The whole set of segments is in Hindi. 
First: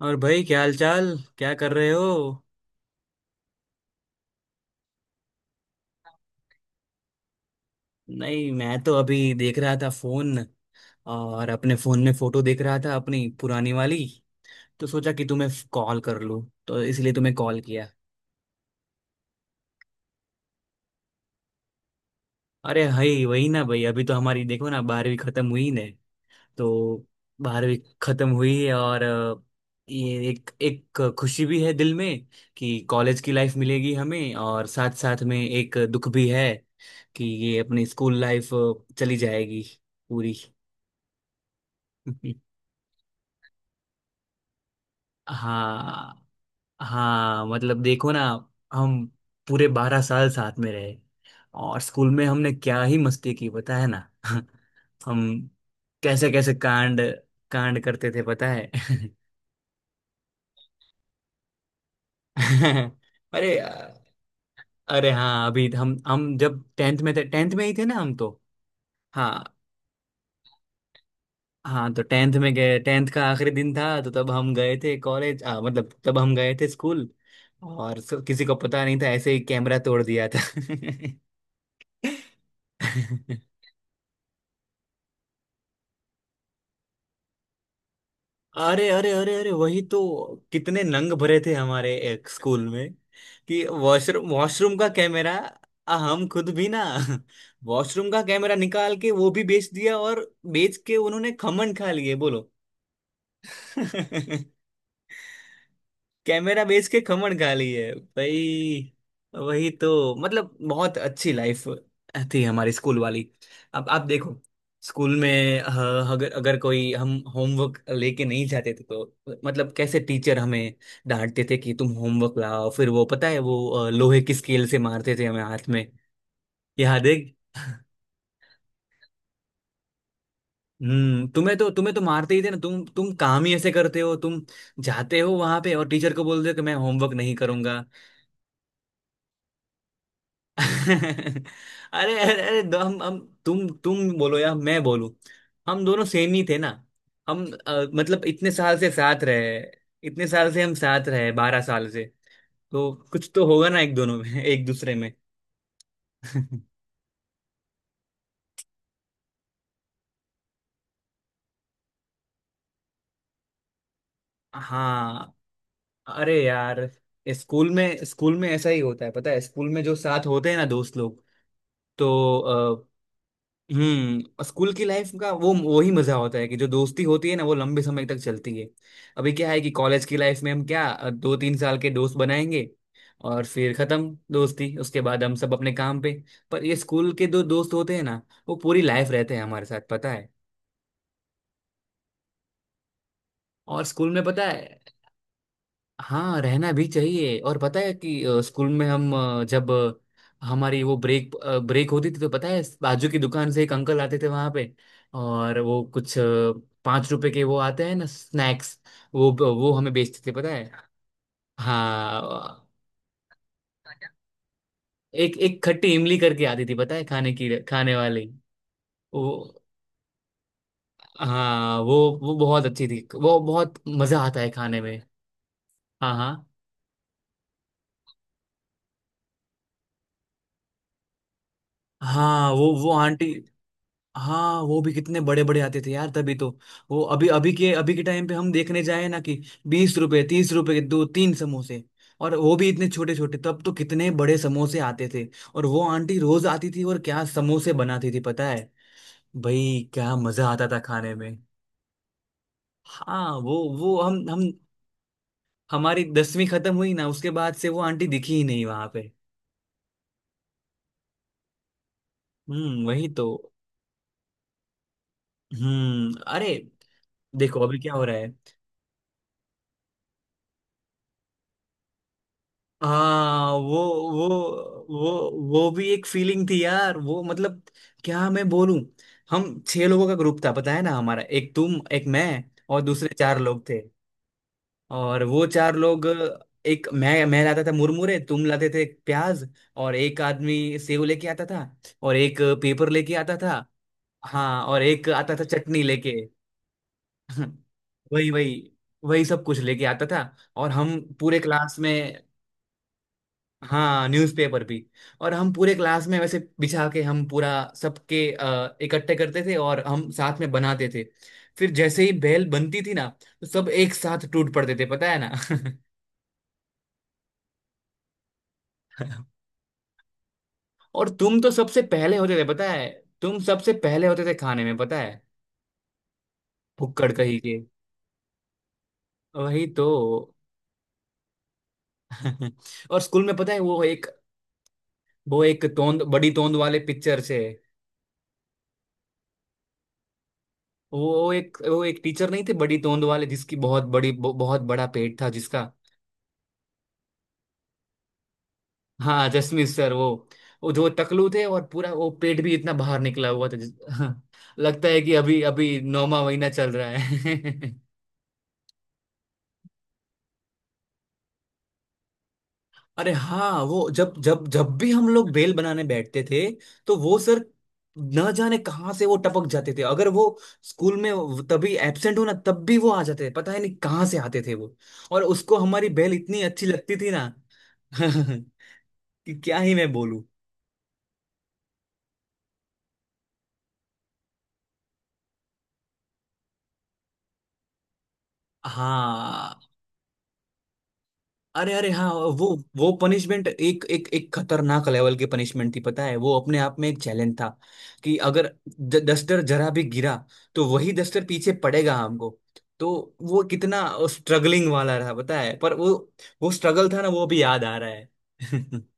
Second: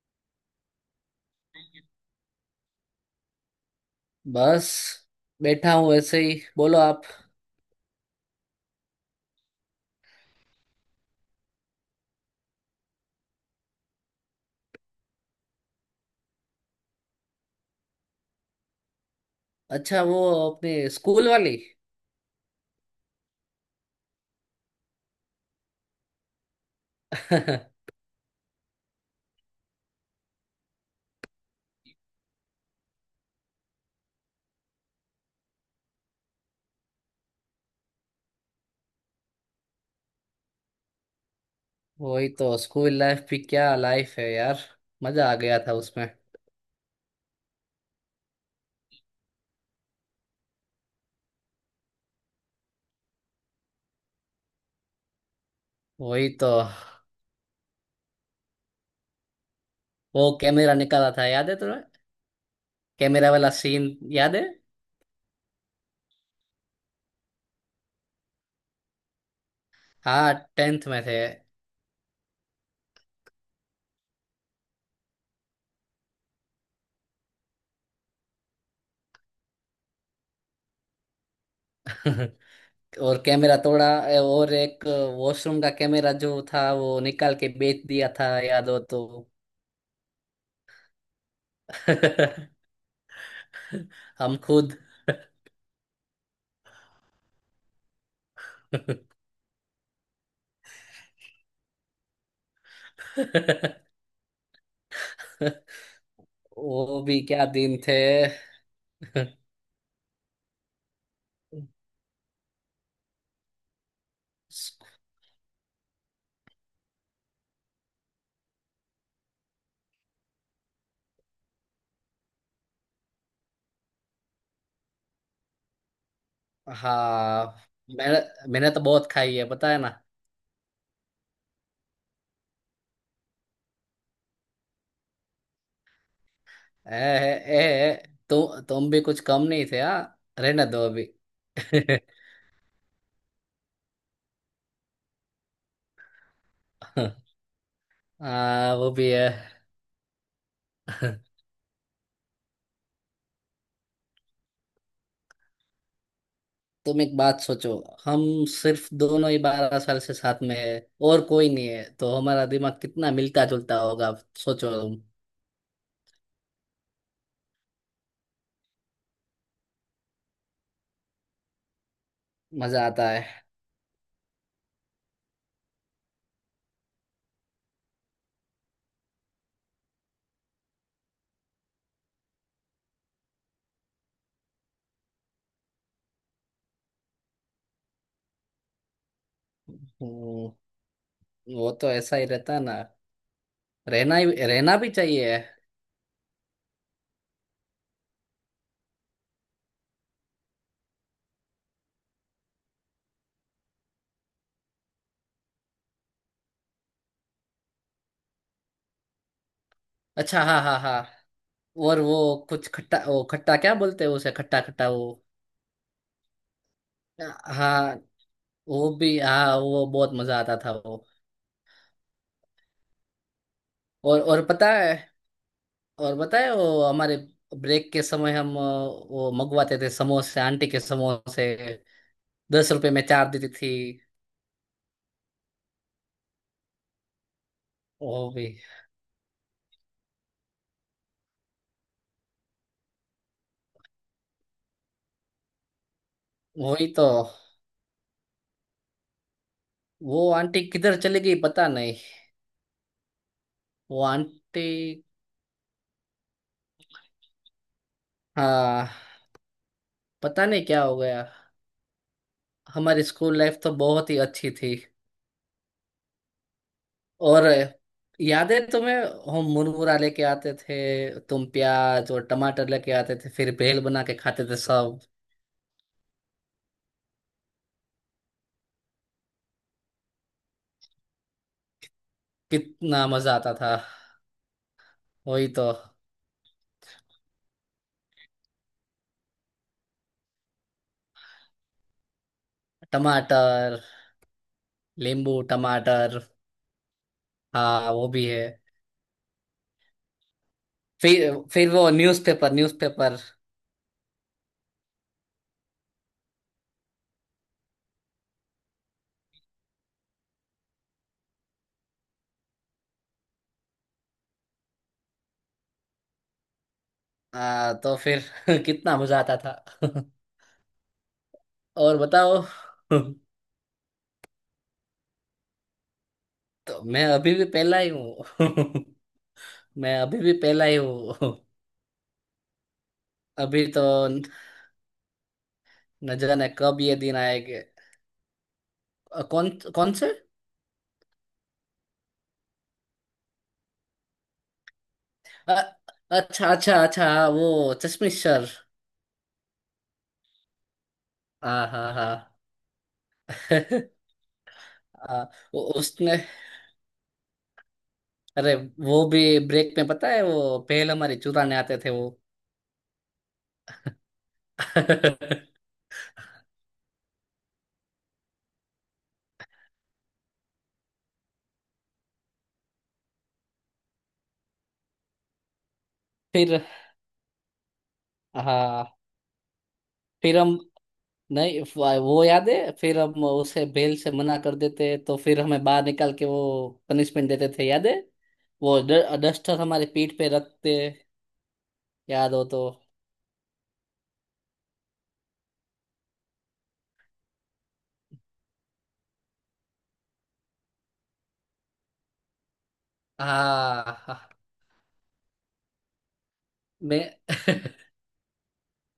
और भाई, क्या हाल चाल? क्या कर रहे हो? बस बैठा हूँ ऐसे ही। बोलो आप। नहीं, मैं तो अभी देख रहा था फोन, और अपने फोन में फोटो देख रहा था अपनी पुरानी वाली। तो सोचा कि तुम्हें कॉल कर लूं, तो इसलिए तुम्हें कॉल किया। अच्छा वो अपने स्कूल वाली। अरे हई वही ना भाई, अभी तो हमारी देखो ना, 12वीं खत्म हुई ने। तो 12वीं खत्म हुई है और ये एक एक खुशी भी है दिल में कि कॉलेज की लाइफ मिलेगी हमें, और साथ साथ में एक दुख भी है कि ये अपनी स्कूल लाइफ चली जाएगी पूरी। वही तो। स्कूल लाइफ भी क्या लाइफ है यार। मजा आ गया था उसमें। हाँ। हाँ मतलब देखो ना। हम पूरे 12 साल साथ में रहे, और स्कूल में हमने क्या ही मस्ती की, पता है ना। हम वही कैसे तो। कैसे कांड कांड करते थे, पता है। वो कैमरा निकाला था याद है तुम्हें। कैमरा वाला अरे सीन याद है। अरे हाँ, अभी हम जब टेंथ में थे, टेंथ में ही थे ना हम तो। हाँ। हाँ टेंथ में थे। हाँ, तो टेंथ में गए, टेंथ का आखिरी दिन था, तो तब हम गए थे कॉलेज, मतलब तब हम गए थे स्कूल। और किसी को पता नहीं था, ऐसे ही कैमरा तोड़ दिया था। और कैमरा तोड़ा। और एक वॉशरूम का कैमरा जो था वो निकाल के बेच दिया था याद हो अरे तो। अरे अरे अरे, वही तो। कितने नंग भरे थे हमारे एक स्कूल में कि वॉशरूम हम वॉशरूम खुद। का कैमरा। हम खुद भी ना वॉशरूम का कैमरा निकाल के वो भी बेच दिया, और बेच के उन्होंने खमन खा लिए, बोलो। कैमरा बेच के वो भी खमण क्या खा ली दिन है थे। भाई। वही तो, मतलब बहुत अच्छी लाइफ थी हमारी स्कूल वाली। अब आप देखो, स्कूल में अगर अगर कोई हम होमवर्क लेके नहीं जाते थे तो, मतलब कैसे टीचर हमें डांटते थे कि तुम होमवर्क लाओ। फिर वो पता है वो लोहे की स्केल से मारते थे हमें हाथ में। याद है। हाँ। मैंने मैंने तो बहुत खाई है पता है ना। हम्म, तुम्हें तो मारते ही थे ना। तुम काम ही ऐसे करते हो तुम, जाते हो वहां पे और टीचर को बोलते हो कि मैं ए, होमवर्क नहीं ए, करूंगा। ए, तु, तुम भी कुछ कम नहीं थे हाँ। रहने दो अभी। अरे अरे अरे हम। तुम बोलो या मैं बोलूं, हम दोनों सेम ही थे ना। हम मतलब इतने हाँ साल वो से भी साथ है। रहे। इतने साल से हम साथ रहे, 12 साल से। तो कुछ तो होगा ना एक दोनों में, एक दूसरे में। तुम एक बात सोचो। हम सिर्फ दोनों ही 12 साल से साथ में है। और कोई नहीं है तो हमारा दिमाग कितना मिलता जुलता होगा। सोचो तुम। हाँ। अरे यार, ये स्कूल में ऐसा ही होता है, पता है। स्कूल में जो साथ होते हैं ना दोस्त लोग, तो मजा आता है। हम्म, स्कूल की लाइफ का वो वही मजा होता है कि जो दोस्ती होती है ना वो लंबे समय तक चलती है। अभी क्या है कि कॉलेज की लाइफ में हम क्या 2-3 साल के दोस्त बनाएंगे, और फिर खत्म दोस्ती, उसके बाद हम सब अपने काम पे। पर ये स्कूल के दो दोस्त होते हैं ना, वो पूरी लाइफ रहते हैं हमारे साथ, पता है। हम्म, वो तो ऐसा ही रहता है ना। और स्कूल रहना में ही पता रहना है, भी चाहिए। हाँ, रहना भी चाहिए। और पता है कि स्कूल में हम जब हमारी वो ब्रेक ब्रेक होती थी तो, पता है, बाजू की दुकान से एक अंकल आते थे वहां पे, और वो कुछ 5 रुपए के वो आते हैं ना स्नैक्स, वो हमें बेचते थे, अच्छा पता हाँ है। हाँ हाँ। और वो हाँ, कुछ खट्टा वो खट्टा क्या बोलते हैं उसे खट्टा खट्टा वो। एक एक खट्टी इमली करके आती थी, पता है, खाने की, हाँ। खाने वाली। वो भी वो, हाँ वो बहुत मजा आता था वो। हाँ वो बहुत अच्छी थी, वो बहुत और मजा आता और है पता खाने है। में। हाँ और हाँ पता है वो हमारे ब्रेक के समय हम वो मंगवाते थे समोसे आंटी के समोसे। हाँ, वो 10 रुपए वो में आंटी। चार देती थी। हाँ, वो भी कितने बड़े बड़े आते थे यार, तभी तो वो अभी अभी के टाइम वो पे भी। हम देखने जाए ना कि 20 रुपए 30 रुपए के 2-3 समोसे, और वो भी इतने छोटे छोटे। तब तो कितने बड़े समोसे आते थे, और वो आंटी रोज आती थी, वही और तो। क्या समोसे बनाती थी पता है। भाई, क्या वो मजा आंटी आता था किधर खाने चली में। गई पता नहीं। हाँ, वो वो हम आंटी। हमारी 10वीं खत्म हुई ना, उसके बाद से वो आंटी दिखी ही नहीं वहां हाँ पे। पता नहीं क्या हो गया। हम्म, हमारी वही तो। स्कूल लाइफ तो बहुत ही अच्छी थी। हम्म, अरे, और। देखो अभी क्या हो रहा है। याद है तुम्हें। हम मुरमुरा लेके आते थे तुम प्याज और टमाटर लेके आते थे हाँ फिर वो, भेल बना के वो खाते थे सब। वो वो भी एक फीलिंग थी यार, वो मतलब, क्या मैं बोलूं। हम 6 लोगों का ग्रुप था, पता है ना हमारा, एक तुम, एक मैं, और कितना दूसरे मजा चार आता लोग था। थे। और वो वही तो। 4 लोग, एक मैं लाता था मुरमुरे, तुम लाते थे प्याज, और एक आदमी सेव लेके आता था, और एक पेपर लेके आता था। टमाटर। हाँ, और एक नींबू आता था चटनी टमाटर। लेके। हाँ वो भी वही है। वही, वही सब कुछ लेके आता था। और हम फिर पूरे फिर क्लास वो में, न्यूज़पेपर न्यूज़पेपर। हाँ न्यूज़पेपर भी, और हम पूरे क्लास में वैसे बिछा के, हम पूरा सबके इकट्ठे करते थे, और हम साथ में बनाते थे। फिर जैसे ही बेल बनती थी ना, तो सब एक साथ टूट पड़ते थे, पता है ना। तो फिर। कितना मजा आता था। और तुम तो सबसे और पहले होते बताओ। थे, पता है। तुम सबसे पहले होते थे खाने में, पता है। तो मैं फुक्कड़ अभी कहीं भी के, पहला ही हूँ। वही तो। मैं अभी भी पहला ही हूँ। और स्कूल में पता है, अभी तो। न वो एक तोंद, न बड़ी जाने तोंद कब वाले ये दिन पिक्चर से, आएंगे। कौन कौन से। वो एक टीचर नहीं थे बड़ी तोंद वाले, जिसकी बहुत बड़ी बहुत बड़ा पेट था अ, जिसका। अच्छा अच्छा अच्छा हाँ, वो चश्मिश सर। हाँ, जसमीत सर, वो जो टकलू थे, हाँ और हाँ पूरा हाँ। वो पेट भी इतना बाहर निकला हुआ था हाँ, लगता है कि आ, अभी वो अभी उसने। 9वां महीना चल रहा है। अरे। वो भी। ब्रेक में पता है वो पहले हमारे चुराने आते थे वो। अरे हाँ, वो जब जब जब भी हम लोग बेल बनाने बैठते थे, तो वो सर न जाने कहाँ से वो टपक जाते थे। अगर वो स्कूल में तभी एब्सेंट हो ना, तब भी वो आ जाते थे, पता है नहीं कहाँ से आते थे वो। और उसको हमारी बेल इतनी फिर। अच्छी लगती थी ना कि हाँ। क्या ही मैं बोलूं। फिर हम। नहीं। वो याद है फिर हम उसे बेल से मना कर देते तो फिर हमें बाहर निकाल के वो पनिशमेंट देते थे याद है। वो डस्टर हाँ, हमारे पीठ पे रखते। अरे अरे हाँ। याद हो वो तो। वो पनिशमेंट एक एक एक खतरनाक लेवल की पनिशमेंट थी, पता है। वो अपने आप में एक चैलेंज था कि अगर डस्टर जरा भी गिरा तो वही डस्टर पीछे पड़ेगा हमको। तो वो कितना हाँ हाँ, स्ट्रगलिंग वाला रहा, पता है। पर वो स्ट्रगल मैं। था ना, वो भी याद आ रहा है।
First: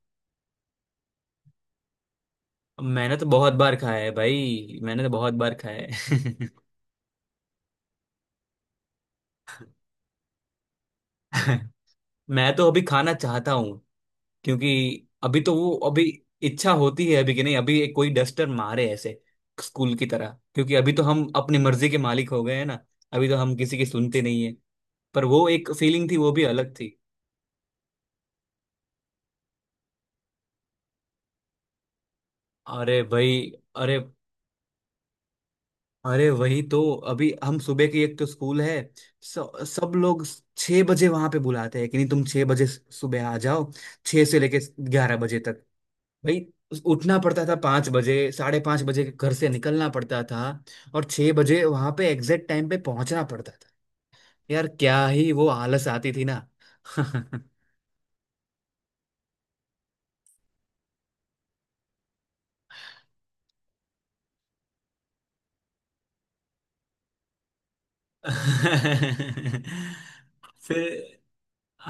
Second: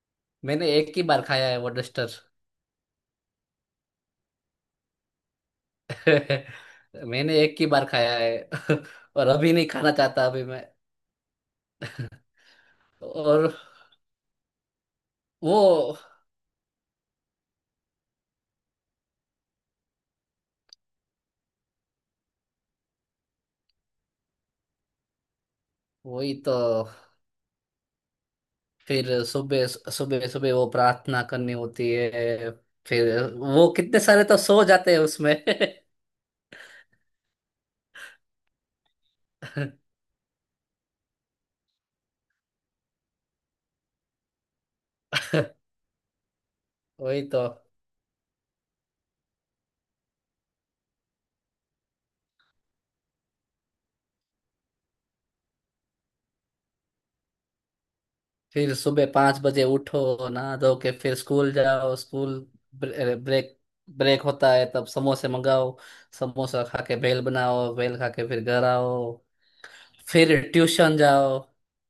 मैंने एक ही बार खाया है वो डस्टर। मैंने तो बहुत बार खाया है भाई, मैंने तो बहुत बार खाया है। मैंने एक ही बार खाया है। और अभी नहीं खाना चाहता अभी मैं। मैं तो अभी खाना और। चाहता, क्योंकि अभी तो वो वो। अभी इच्छा होती है अभी, कि नहीं, अभी एक कोई डस्टर मारे ऐसे स्कूल की तरह, क्योंकि अभी तो हम अपनी मर्जी के मालिक हो गए हैं ना, अभी तो हम किसी की सुनते नहीं है। पर वो एक फीलिंग थी, वो वही भी तो। अलग थी। फिर सुबह सुबह सुबह वो प्रार्थना करनी होती है। अरे फिर। भाई, वो अरे कितने सारे तो सो जाते हैं उसमें। अरे, वही तो। अभी हम सुबह की एक तो स्कूल है, सब लोग 6 बजे वहां पे बुलाते हैं, कि नहीं तुम 6 बजे सुबह आ जाओ, 6 से लेके 11 बजे तक। भाई, उठना वही तो। पड़ता था 5 बजे, 5:30 बजे के घर से निकलना पड़ता था, और 6 बजे वहां पे एग्जैक्ट टाइम पे पहुंचना पड़ता था। यार क्या ही वो आलस आती थी ना। फिर सुबह 5 बजे उठो नहा धो के फिर स्कूल जाओ स्कूल। ब्रेक ब्रेक होता है तब समोसे मंगाओ। समोसा खा के भेल बनाओ भेल खा के फिर घर आओ। फिर ट्यूशन फिर जाओ।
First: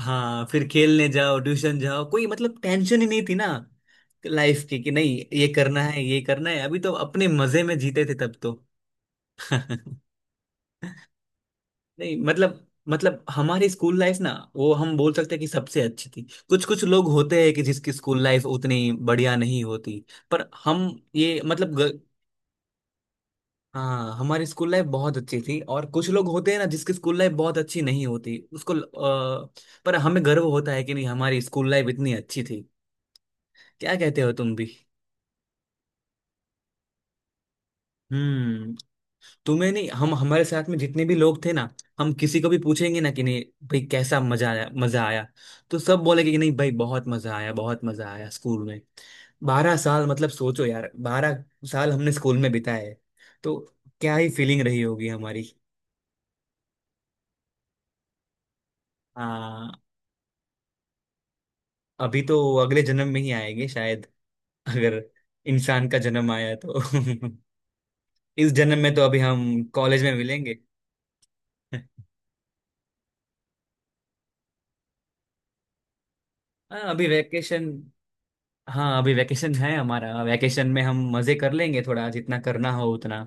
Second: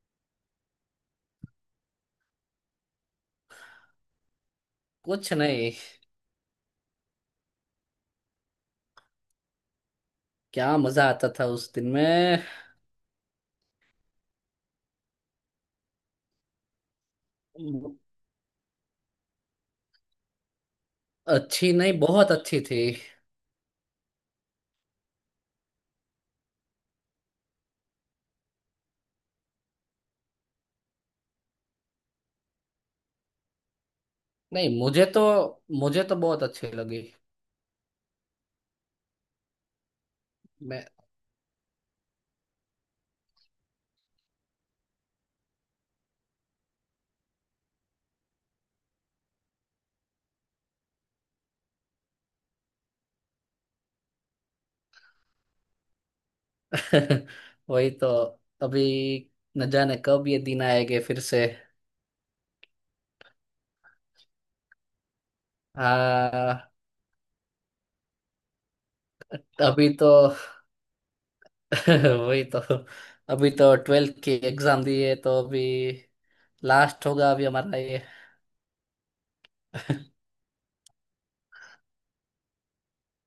हाँ, फिर खेलने जाओ, ट्यूशन जाओ, कोई मतलब टेंशन ही नहीं थी ना लाइफ की, कि नहीं कुछ ये नहीं। करना है ये करना है। अभी तो अपने मजे में जीते थे तब तो। क्या मजा आता था उस दिन नहीं में। मतलब, मतलब हमारी स्कूल लाइफ ना, वो हम बोल सकते हैं कि सबसे अच्छी थी। कुछ कुछ लोग होते हैं कि जिसकी स्कूल लाइफ उतनी बढ़िया नहीं होती, पर हम, ये अच्छी मतलब नहीं बहुत अच्छी थी। हाँ, हमारी स्कूल लाइफ बहुत अच्छी थी, और कुछ लोग होते हैं ना जिसकी स्कूल लाइफ बहुत अच्छी नहीं होती उसको पर हमें गर्व होता है कि नहीं हमारी स्कूल लाइफ इतनी अच्छी थी। क्या कहते हो तुम भी? नहीं मुझे तो बहुत अच्छी लगी। हम्म, तुम्हें नहीं, हम हमारे साथ में मैं। जितने भी लोग थे ना, हम किसी को भी पूछेंगे ना कि नहीं भाई कैसा मजा आया मजा आया, तो सब बोलेंगे कि नहीं भाई बहुत मजा आया, बहुत मजा आया स्कूल में। 12 साल, मतलब सोचो यार, 12 साल हमने स्कूल में बिताए हैं। तो क्या ही फीलिंग रही होगी हमारी। वही तो। अभी। न आ, जाने कब ये दिन आएंगे फिर से। अभी तो अगले जन्म में ही आएंगे शायद, अगर इंसान का जन्म आया हाँ। तो। इस जन्म में तो अभी हम अभी कॉलेज तो। में मिलेंगे। वही तो। अभी तो 12वीं की एग्जाम दी है तो अभी। हाँ, लास्ट अभी होगा अभी वेकेशन। हमारा ये। हाँ, अभी वैकेशन है हमारा, वैकेशन में हम मजे कर लेंगे थोड़ा, जितना करना हो उतना।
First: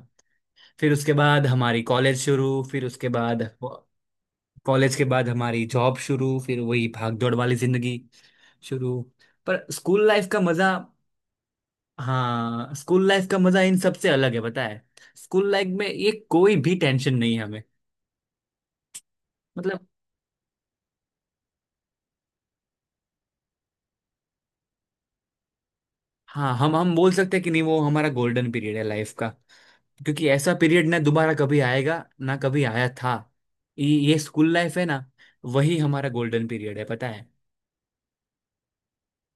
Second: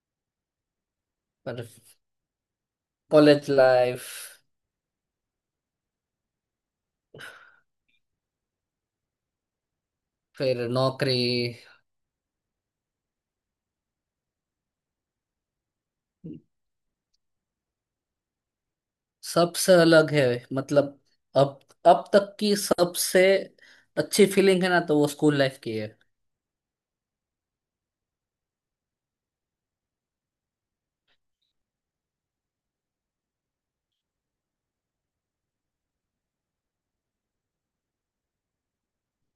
फिर उसके बाद पर। हमारी कॉलेज शुरू, फिर उसके बाद कॉलेज लाइफ। कॉलेज के बाद हमारी जॉब शुरू, फिर वही भाग दौड़ वाली जिंदगी शुरू। पर स्कूल लाइफ का फिर मजा, नौकरी। हाँ, स्कूल लाइफ का मजा इन सबसे अलग है, पता है। स्कूल लाइफ में ये कोई भी टेंशन नहीं है हमें, सबसे मतलब, अलग है। मतलब। अब अब तक की सबसे अच्छी फीलिंग है ना तो वो स्कूल लाइफ की है। हाँ, हम बोल सकते हैं कि नहीं वो हमारा गोल्डन पीरियड है लाइफ का, क्योंकि ऐसा पीरियड ना दोबारा कभी आएगा ना कभी आया था। ये स्कूल लाइफ है ना, वही हमारा गोल्डन पीरियड है पता है।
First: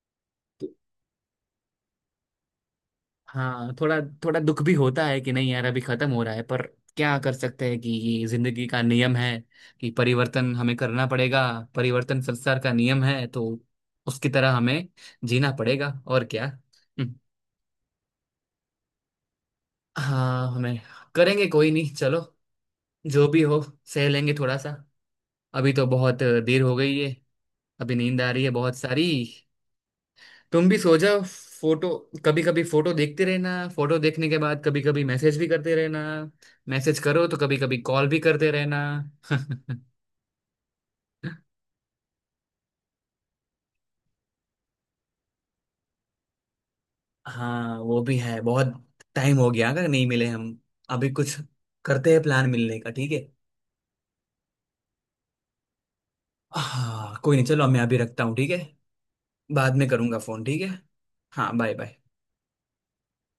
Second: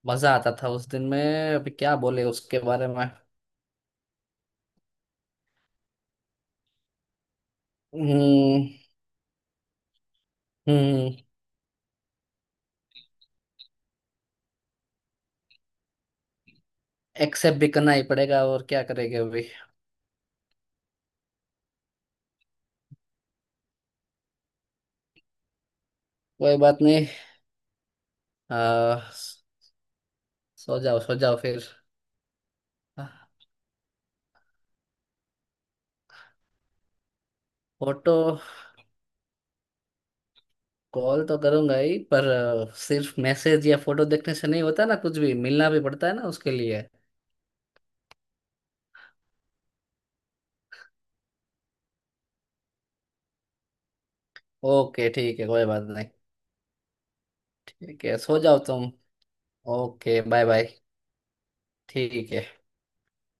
मजा आता तो था उस दिन में। अभी क्या बोले उसके बारे में। हाँ, थोड़ा थोड़ा दुख भी होता है कि नहीं यार अभी खत्म हो रहा है, पर क्या कर सकते हैं, कि ये जिंदगी हम्म। का नियम है कि परिवर्तन हमें करना हम्म। पड़ेगा। परिवर्तन संसार का नियम है, तो उसकी तरह हमें जीना पड़ेगा, और क्या। हम्म, एक्सेप्ट भी करना ही पड़ेगा और क्या करेंगे अभी। हाँ हमें करेंगे, कोई नहीं चलो, जो भी हो सह लेंगे थोड़ा सा। अभी तो बहुत कोई देर हो बात गई नहीं। है, अभी नींद आ रही है बहुत आ, सारी, तुम भी सो सो जाओ सो जाओ। जाओ फिर। फोटो, कभी कभी फोटो देखते रहना, फोटो देखने के बाद कभी कभी मैसेज भी करते रहना, मैसेज करो तो कभी कभी कॉल फोटो। भी करते रहना। कॉल तो करूंगा ही पर। सिर्फ मैसेज या फोटो देखने से नहीं होता ना कुछ भी मिलना भी पड़ता है ना उसके लिए। हाँ वो भी है, बहुत टाइम हो गया, अगर नहीं मिले हम, अभी कुछ करते हैं प्लान मिलने का, ठीक है। ओके ठीक है कोई बात नहीं। हाँ, कोई नहीं चलो, मैं अभी ठीक है रखता हूँ सो ठीक है, जाओ तुम। बाद में करूँगा ओके फोन, बाय ठीक बाय। है। हाँ, बाय बाय। ठीक है।